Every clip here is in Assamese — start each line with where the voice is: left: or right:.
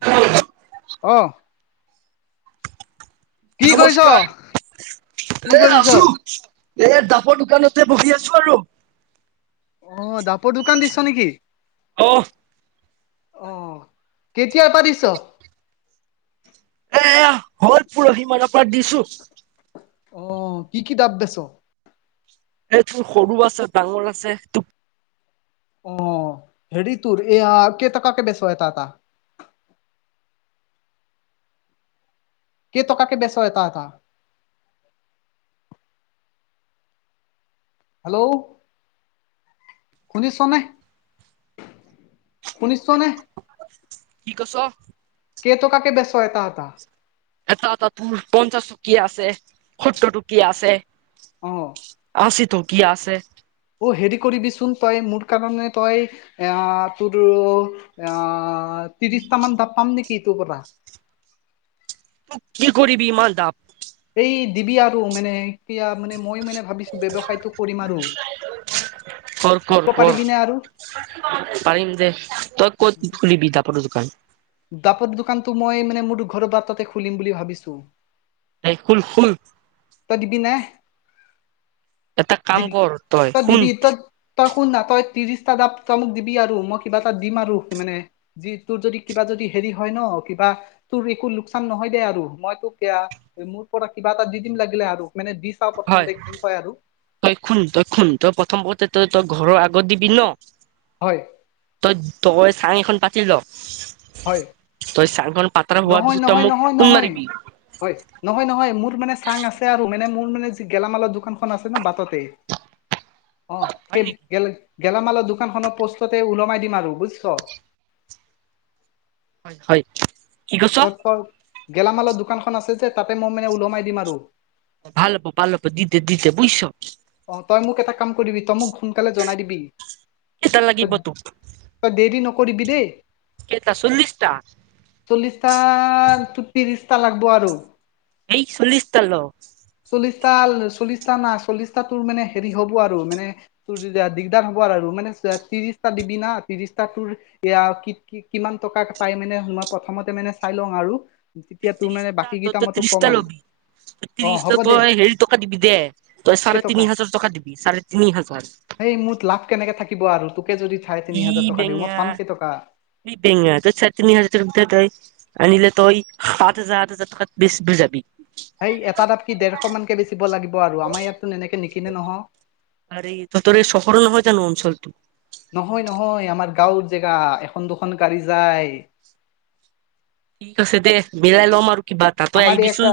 left: [unintelligible] অ কি কৰিছ
right: নমস্কাৰ
left: কি
right: এ
left: কৰিছ
right: আছু এ দাবৰ দোকানতে বহি আছো আৰু।
left: অহ দাবৰ দোকান দিছ নেকি?
right: অহ
left: অ কেতিয়াৰ পা দিছ
right: এ হ'ল পৰহি মানৰ পৰা দিছো।
left: অ কি কি দাব বেছ -
right: এইটো সৰু আছে, ডাঙৰ আছে।
left: অ হেৰি তোৰ এয়া কে টাকাকে বেছ এটা এটা? কে টকাকে বেছ এটা এটা? হেল্ল' শুনিছনে? শুনিছনে?
right: কি কছ?
left: কে টকাকে বেছ এটা এটা?
right: এটা এটা তোৰ পঞ্চাশ টোকিয়া আছে, সত্তৰ টোকিয়া আছে।
left: অ
right: আছি টকীয়া আছে।
left: অ হেৰি কৰিবিচোন তই মোৰ কাৰণে তই এয়া তোৰ আহ ত্ৰিশটা মান দাব পাম নেকি তো পৰা?
right: কি কৰিব ইমান ডাব?
left: এই দিবি আৰু মানে এতিয়া মানে মই মানে ভাবিছো ব্যৱসায়টো কৰিম আৰু।
right: কৰ কৰ
left: দিব
right: কৰ
left: পাৰিবি নে আৰু।
right: [unintelligible] পাৰিম যে তই ক'ত ফটো দোকান
left: দাপৰ দোকানটো মই মানে মোৰ ঘৰ বাটতে তাতে খুলিম বুলি ভাবিছো
right: এই খুল খুল
left: তই দিবি নে
right: এটা কাম
left: দিবি
right: কৰ
left: তই
right: শুন
left: দিবি তই তই শুন না তই ত্ৰিশটা দাব তই মোক দিবি আৰু মই কিবা এটা দিম আৰু মানে যি তোৰ যদি কিবা যদি হেৰি হয় ন কিবা তোৰ একো লোকচান নহয় দে আৰু মই তোক এয়া মোৰ পৰা কিবা এটা দি দিম লাগিলে আৰু মানে বিছ টা
right: হয়
left: প্ৰথমতে কি হয় আৰু
right: তই খুন তই খুন তই প্ৰথম মতে তই তই ঘৰৰ আগত দিবি ন
left: হয়
right: তই তই চাং এখন পাতি ল
left: হয়
right: তই চাঙখন পাত্ৰা হোৱাৰ
left: নহয়
right: পিছত তই
left: নহয়
right: মোক
left: নহয়
right: ফোন
left: নহয়
right: মাৰিবি
left: হয় নহয় নহয় মোৰ মানে চাং আছে আৰু মানে মোৰ মানে যি গেলামালৰ দোকানখন আছে ন বাটতেই অ
right: হয়
left: সেই
right: নেকি
left: গে গেলামালৰ দোকান খনৰ পোষ্টতে ওলমাই দিম আৰু বুইছ
right: হয় হয় কি কৈছ
left: তত গেলামালৰ দোকানখন আছে যে তাতে মই মানে ওলমাই দিম আৰু
right: ভাল হব ভাল হব দি দে দে বুইছ
left: অ তই মোক এটা কাম কৰিবি তই মোক সোনকালে জনাই দিবি
right: কেইটা
left: তই
right: লাগিব তোক
left: তই দেৰি নকৰিবি দেই
right: কেইটা চল্লিছটা
left: চল্লিছটা টো ত্ৰিছটা লাগব আৰু
right: এই চল্লিছশ টা ল
left: চল্লিশটাল চল্লিশটা নাই চল্লিশটা তোৰ মানে হেৰি হব আৰু মানে তোৰ দিগদাৰ হ'ব আৰু মানে ত্ৰিশটা দিবি না ত্ৰিশটা তোৰ য়া কিমান টকা পাই মানে মই প্ৰথমতে মানে চাই লওঁ আৰু তেতিয়া তোৰ মানে
right: ত্ৰিশটা
left: বাকী কেইটা মই তোক কম আৰু অ
right: ত্ৰিশ
left: হ'ব
right: টা
left: দে
right: তই হেৰি টকা দিবি দে তই চাৰে
left: কেইটকা
right: তিনি হাজাৰ টকা দিবি চাৰে তিনি হাজাৰ
left: সেই মোৰ লাভ কেনেকে থাকিব আৰু তোকে যদি চাই তিনি
right: ই
left: হাজাৰ টকা দিওঁ মই
right: বেঙা
left: পাম কেইটকা
right: এই বেঙা তই চাৰে তিনি হাজাৰ টকাত বেছ তই [unintelligible] আনিলে তই সাত হাজাৰ আঠ হাজাৰ টকাত বেছ ব যাবি
left: সেই এটা ডাব কি ডেৰশ মান কে বেচিব লাগিব আৰু আমাৰ ইয়াততো এনেকে নিকিনে নহ
right: আৰে এই তহঁতৰ চহৰ নহয় জানো অঞ্চলটো
left: নহয় নহয় আমাৰ গাঁৱৰ জেগা এখন দুখন গাড়ী যায়
right: ঠিক আছে দে মিলাই ল'ম আৰু কিবা এটা তই
left: আমাৰ
right: আহিবিচোন
left: একটা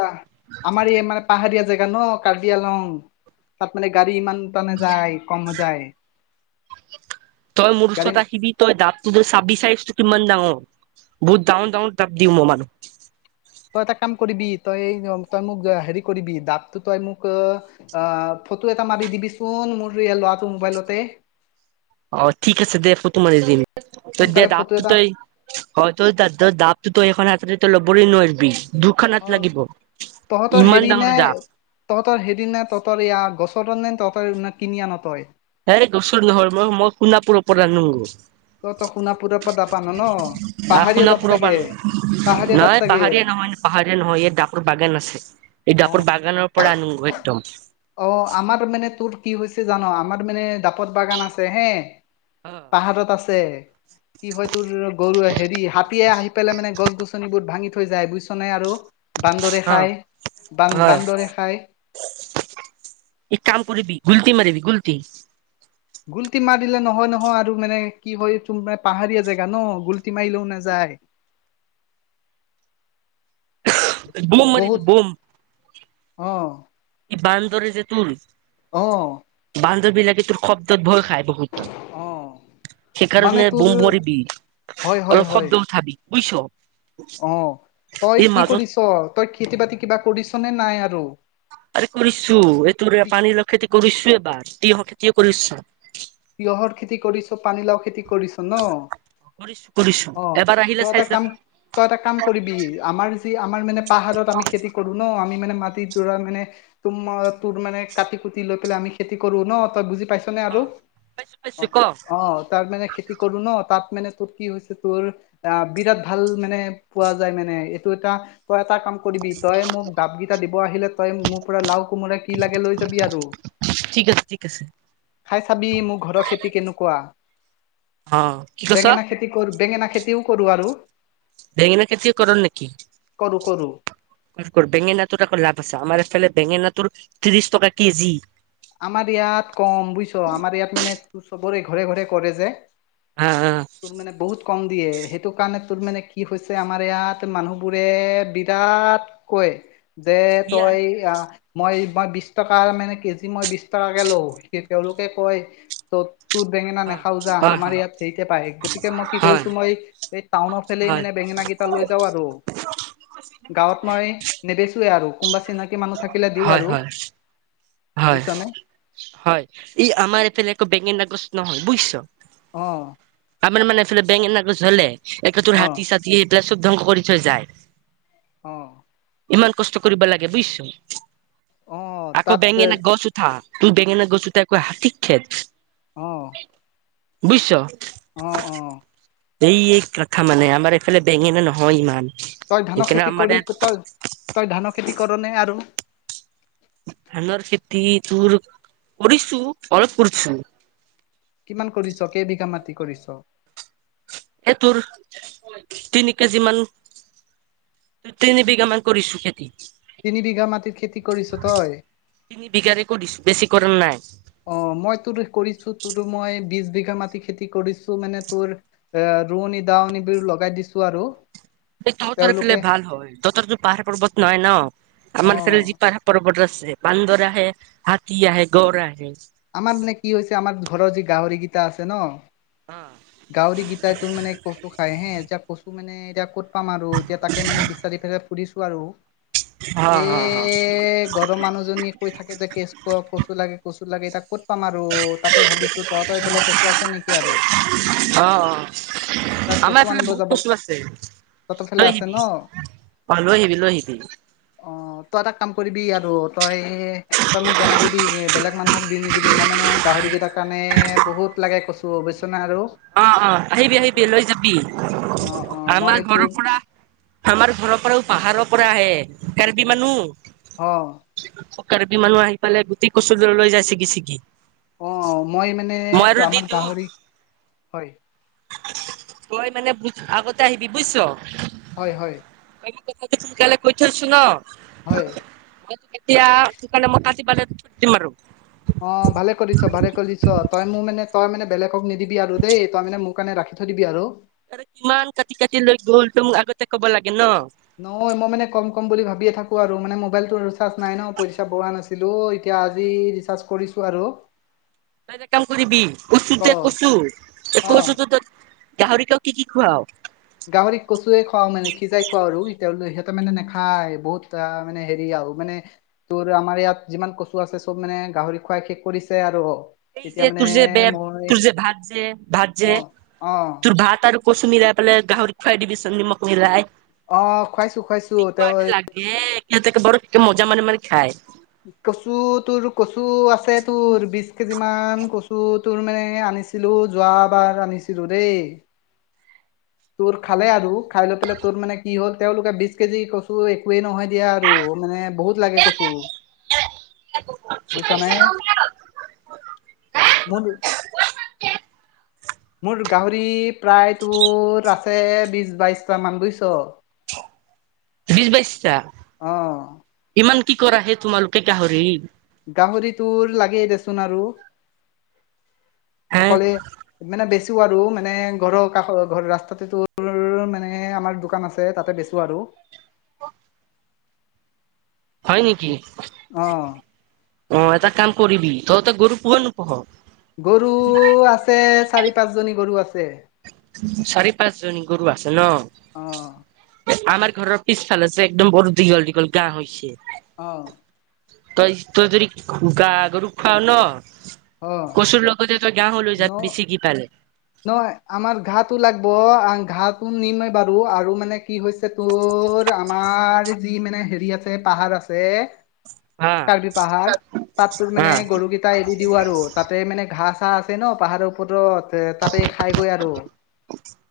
left: আমাৰ এই মানে পাহাৰীয়া জেগা ন কাৰ্বি আলং তাত মানে গাড়ী ইমান ইমান এটা নাযায় কম যায়
right: তই মোৰ
left: গাড়ী
right: ওচৰত আহিবি তই দাবটো চাবি চাইজ টো কিমান ডাঙৰ বহুত ডাঙৰ ডাঙৰ দাব দিও মই মানুহ
left: তই এটা কাম কৰিবি তই তই মোক হেৰি কৰিবি দাবটো তই মোক আ ফটো এটা মাৰি দিবিচোন মোৰ এয়া ল'ৰাটো মোবাইলতে
right: অ ঠিক আছে দে ফটো মাৰি দিম তই দে
left: সোনকালে
right: দাব
left: ফটো
right: টো
left: এটা
right: তই হয় তই তাত তই জাপটোতো তই এখন হাতেদি তই লবৰে নোৱাৰবি দুখন হাত
left: অ
right: লাগিব
left: তহঁতৰ
right: ইমান
left: হেৰি নে
right: ডাঙৰ জাপ
left: তহঁতৰ হেৰি না তহঁতৰ ইয়াৰ [unintelligible] নে তহঁতৰ [unintelligible] কিনি আন তই
right: এ গোচুৰ নহৰ মই মই সোণাপুৰৰ পৰা আনো।
left: তই তই সোণাপুৰৰ পৰা দাব আন ন
right: আহ
left: পাহাৰীয়া দাব
right: সোনাপুৰ
left: চাগে
right: পৰা আনো
left: পাহাৰীয়া দাব
right: নহয়
left: চাগে
right: পাহাৰীয়া নহয় ন পাহাৰীয়া নহয় ইয়াত ডাপৰ বাগান আছে এই
left: অ
right: ডাপৰ বাগানৰ পৰা আনো একদম
left: অ আমাৰ মানে তোৰ কি হৈছে জান আমাৰ মানে ডাপ- পত বাগান আছে হে
right: অ
left: পাহাৰত আছে। কি হয় তোৰ গৰুৱে হেৰি হাতীয়ে আহি পেলাই মানে গছ-গছনিবোৰ ভাঙি থৈ যায় বুইছ নে আৰু। বান্দৰে
right: অ
left: খাই বান্
right: হয়
left: বান্দৰে খাই।
right: এক কাম কৰিবি গোলটি মাৰিবি গোলটি
left: গুলটি মাৰ দিলে নহয় নহয় আৰু মানে কি হয় তো মানে পাহাৰীয়া জেগা ন গুলটি মাৰিলেও নেযায়।
right: বম
left: [inaudible]
right: মাৰিবি
left: বহুত
right: বম
left: অ
right: ই বান্দৰে যে তোৰ
left: অ
right: বান্দৰ বিলাকে তোৰ শব্দত ভয় খায় বহুত
left: অ মানে
right: সেইকাৰণে
left: তোৰ
right: বোম বৰিবি
left: হয় হয়
right: অলপ
left: হয়
right: শব্দ উঠাবি বুইছ
left: অ তই কি কৰিছ তই খেতি-বাতি কিবা কৰিছ নে নাই আৰু
right: আৰে কৰিছো এইটোৰে
left: কি
right: পানী লাও খেতি কৰিছো এবাৰ তিয়হ খেতিয়ে কৰিছো।
left: তিয়ঁহৰ খেতি কৰিছ, পানীলাও খেতি কৰিছ ন
right: কৰিছো কৰিছো
left: অ
right: এবাৰ
left: তই
right: আহিলে
left: এটা
right: চাই
left: কাম
right: যাবি
left: তই এটা কাম কৰিবি আমাৰ যি আমাৰ মানে পাহাৰত আমি খেতি কৰো ন আমি মানে মাটি দৰা মানে তো ম তোৰ মানে কাটি কুটি লৈ পেলাই আমি খেতি কৰো ন তই বুজি পাইছ নে
right: অ
left: আৰু
right: পাইছো
left: অ
right: পাইছো ক
left: অ তাৰ মানে খেতি কৰো ন তাত মানে তোৰ কি হৈছে তোৰ আহ বিৰাট ভাল মানে পোৱা যায় মানে এইটো এটা পৰা এটা কাম কৰিবি তই মোক ডাপকেইটা দিব আহিলে তই মোৰ পৰা লাও, কোমোৰা কি লাগে লৈ যাবি আৰু।
right: ঠিক আছে ঠিক আছে।
left: খাই চাবি মোৰ ঘৰৰ খেতি কেনেকুৱা
right: অ কি কৈছ
left: বেঙেনা খেতি কৰো বেঙেনা খেতিও কৰো আৰু।
right: বেঙেনা খেতিও কৰ নেকি
left: কৰো কৰো
right: ইফ কৰ বেঙেনাটোৰ আকৌ লাভ আছে আমাৰ এইফালে বেঙেনাটোৰ ত্ৰিশ টকা কেজি
left: আমাৰ ইয়াত কম বুইছ আমাৰ ইয়াত মানে চবৰে ঘৰে ঘৰে কৰে যে
right: আ আ
left: তোৰ মানে বহুত কম দিয়ে সেইটো কাৰণে তোৰ মানে কি হৈছে আমাৰ ইয়াত মানুহবোৰে বি- ইয়াত কয় যে
right: ইয়া
left: তই আ মই মই বিছ টকা মানে কে- জি মই বিছ টাকাকে লও সে তেওঁলোকে কয় ত' তোৰ বেঙেনা
right: অ
left: নাখাওঁ যা
right: হয় হয়
left: আমাৰ ইয়াত সেৰিতে পায় গতিকে মই কি
right: হয়,
left: কৰিছো মই এই টাউনৰ ফেলেই
right: হয়,
left: মানে বেঙেনা কি- তা লৈ যাওঁ আৰু গাঁৱত মই নেবেচোৱে আৰু কোনোবা চিনা- কি মানুহ থাকিলে দিওঁ
right: হয়,
left: আৰু।
right: হয়, হয়
left: বুজিছানে
right: হয় ই আমাৰ এইফালে আকৌ বেঙেনা গছ নহয় বুইছ।
left: অ
right: আমাৰ মানে এইফালে বেঙেনাগছ হ'লে এক তোৰ
left: অ
right: হাতী চাতি সেইবিলাক চব ধ্বংস কৰি থৈ যায়।
left: অহ
right: ইমান কষ্ট কৰিব লাগে বুজিছ?
left: অ'।
right: আকৌ
left: তাত
right: বেঙেনা গছ উঠা, তোৰ বেঙেনা গছ আকৌ হাতীক খেদ।
left: অ'।
right: বুইছ?
left: অ', অ'।
right: এই এক কখা মানে আমাৰ এইফালে বেঙেনা নহয় ইমান।
left: তই ধানৰ
right: সেইকাৰণে
left: খেতি
right: আমাৰ
left: কৰি
right: ইয়াত
left: তই, তই ধানৰ খেতি কৰনে আৰু?
right: ধানৰ খেতি তোৰ কৰিছোঁ, অলপ কৰিছোঁ।
left: কিমান কৰিছ? কেইবিঘা মাটি কৰিছ?
right: এ, তোৰ তিনি কেজি মান। তিনি বিঘা মান কৰিছোঁ খেতি।
left: তিনি বিঘা মাটিত খেতি কৰিছ তই?
right: তিনি বিঘাৰে কৰিছোঁ, বেছি কৰা নাই।
left: অ' মই তোৰ কৰিছোঁ তোৰ মই বিশ বিঘা মাটি খেতি কৰিছোঁ মানে তোৰ এ, ৰোঁৱনী দাৱনীবোৰ লগাই দিছোঁ আৰু।
right: তহঁতৰ ফালে
left: তেওঁলোকে
right: ভাল হয়, তহঁতৰতো পাহাৰ পৰ্বত নহয় ন'
left: অ
right: আমাৰ ফালে যি পাহ পৰ্বত আছে। বান্দৰ আহে, হাতী আহে, গড় আহে।
left: আমাৰ মানে কি হৈছে, আমাৰ ঘৰৰ যি গাহৰিকেইটা আছে ন'
right: অ'।
left: গাহৰিকেইটাই তোৰ মানে কচু খাই হে, এতিয়া কচু মানে এতিয়া ক'ত পাম আৰু, এতিয়া তাকে মানে বিচাৰি পে সুধিছোঁ আৰু।
right: হ,
left: এ
right: হ, হ।
left: ঘৰৰ মানুহজনীয়ে কৈ থাকে যে কেচ কচু লাগে কচু লাগে এতিয়া ক'ত পাম আৰু তাকে ভাবিছোঁ। তহঁতৰ এইফালে কচু আছে নেকি আৰু?
right: অ', অ'
left: তাক
right: আমাৰ
left: কচু
right: এইফালে
left: আনিব
right: বহুত
left: যাব
right: কচু আছে,
left: তহঁতৰ ফালে
right: লৈ
left: আছে
right: আহিবি।
left: ন
right: অ' লৈ আহিবি, লৈ আহিবি।
left: অ' তই এটা কাম কৰিবি আৰু, তই তই মোক জনাই দিবি, বেলেগ মানুহক দি নি দিবি মই মানে গাহৰিকেইটাৰ কাৰণে বহুত লাগে কচু বুজিছ নে আৰু?
right: অ', অ' আহিবি আহিবি, লৈ যাবি,
left: অ অ মই
right: আমাৰ
left: এইটো
right: ঘৰৰ পৰা আমাৰ ঘৰৰপৰাও পাহাৰৰ পৰা আহে, কাৰ্বি মানুহ।
left: অ'।
right: কাৰ্বি মানুহ আহি পেলাই গোটেই কচু ল-লৈ যায় ছিগি ছিগি।
left: অ' মই মানে
right: মই আৰু দি
left: আমাৰ
right: দিওঁ
left: গাহৰি, হয়।
right: তই মানে বুত আগতে আহিবি বুইছ?
left: হয় হয়।
right: [unintelligible] সোনকালে কৈ থৈছোঁ ন'।
left: হয়।
right: [unintelligible] এতিয়া তোৰ কাৰণে মই কাটি পেলাই থৈ দিম আৰু।
left: অ' ভালে কৰিছ, ভালে কৰিছ, তই মোক মানে তই মানে বেলেগক নিদিবি আৰু দেই, তই মানে মোক কাৰনে ৰাখি থৈ দিবি আৰু।
right: আৰু কিমান কাটি কাটি লৈ গ'ল, তই মোক আগতে ক'ব লাগে ন'।
left: নহয় মই মানে কম কম বুলি ভাবিয়ে থাকোঁ আৰু, মানে মোবাইলটো ৰিচাৰ্জ নাই ন' পইচা ভৰোৱা নাছি ছিলো, এতিয়া আজি ৰিচাৰ্জ কৰিছোঁ আৰু।
right: তই এটা কাম কৰিবি কচু
left: অ
right: দে কচু, এই
left: অ
right: কচু ত, গাহৰিক আ, কি কি খোৱাও?
left: গাহৰিক কচুৱে খুৱাওঁ মানে সিজাই খুৱাওঁ আৰু সিহঁতৰ মানে নেখায়, বহুত মানে হেৰি আৰু মানে তোৰ আমাৰ ইয়াত যিমান কচু আছে চব মানে গাহৰি খুৱাই শেষ কৰিছে আৰু।
right: এই
left: এতিয়া
right: যে
left: মানে
right: তোৰ যে বেত,
left: মই
right: তোৰ যে, ভাত যে ভাত
left: অ
right: যে,
left: অ
right: তোৰ ভাত আৰু কচু মিলাইপেলাই গাঁহৰিত খুৱাই ডিবিচোন নিমখ মিলাই
left: অৱ খুৱাইছো খুৱাইছো তেওঁ
right: এ এ বাৰু কে মজা মানি মাৰি খায়।
left: কচু তোৰ কচু আছে তোৰ বিশ কেজি মান কচু তোৰ মানে আনিছে। ছিলো যোৱাবাৰ আনিছিলো দেই। তোৰ খালে আৰু খাই লৈ পেলাই তোৰ মানে কি হ'ল তেওঁলোকে বি কেজি কচু একোৱে নহয়। দিয়া আৰু মানে বহুত লাগে কচু।
right: [unintelligible] গম [unintelligible]
left: মই তুৰ মোৰ গাহৰি প্ৰায় তোৰ আছে বিশ বাইশটা মান বুইছ।
right: বিছ বাইচতা।
left: অৱ।
right: ইমান কি কৰা হে তোমালোকে গাহৰি?
left: গাহৰিটোৰ লাগেই দেচোন আৰু,
right: হে
left: অকলে মানে বেছিও আৰু মানে ঘৰৰ কাষ ঘ ৰাস্তাতে তোৰ মানে আমাৰ দোকান আছে তাতে বেচো আৰু।
right: হয় নেকি।
left: অৱ।
right: অৱ এটা কাম কৰিবি তই ত গৰু পুহ নোপুহ?
left: গৰু আছে চাৰি পাঁচ জনী গৰু আছে।
right: চাৰি পাঁচজনী গৰু আছে ন।
left: অ
right: আমাৰ ঘৰৰ পিছফালে আ যে একদম বৰ দীঘল দীঘল গা হৈছে।
left: অৱ।
right: তই তই যদি গা গৰু খোৱাও ন।
left: অ
right: কচুৰ লগতে তই গা হো লৈ
left: ন
right: যা বেছিকি পালে।
left: নহয় আমাৰ ঘাটো লাগব ঘাটো নিমে বাৰু আৰু মানে কি হৈছে। তোৰ আমাৰ যি মানে হেৰি আছে, পাহাৰ আছে।
right: হা
left: কাৰ্বি পাহাৰ পাত তোৰ
right: হা
left: মানে গৰুগীত এটা এৰি দিও আৰু তাতে মানে ঘাঁহ চাহ আছে ন পাহাৰৰ ওপৰত তাতে খাই গৈ আৰু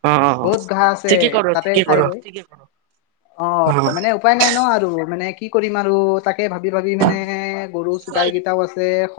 right: অ অ অ
left: বহুত ঘাঁহ আছে।
right: ঠিকে কৰ
left: তাতে
right: ঠিকে কৰ
left: খাইগৈ,
right: ঠিকে কৰ
left: অৱ
right: অ
left: মানে উপায় নাই ন আৰু মানে কি কৰিম আৰু তাকে ভাবি ভাবি মানে গৰু চগাই কেইটাও আছে।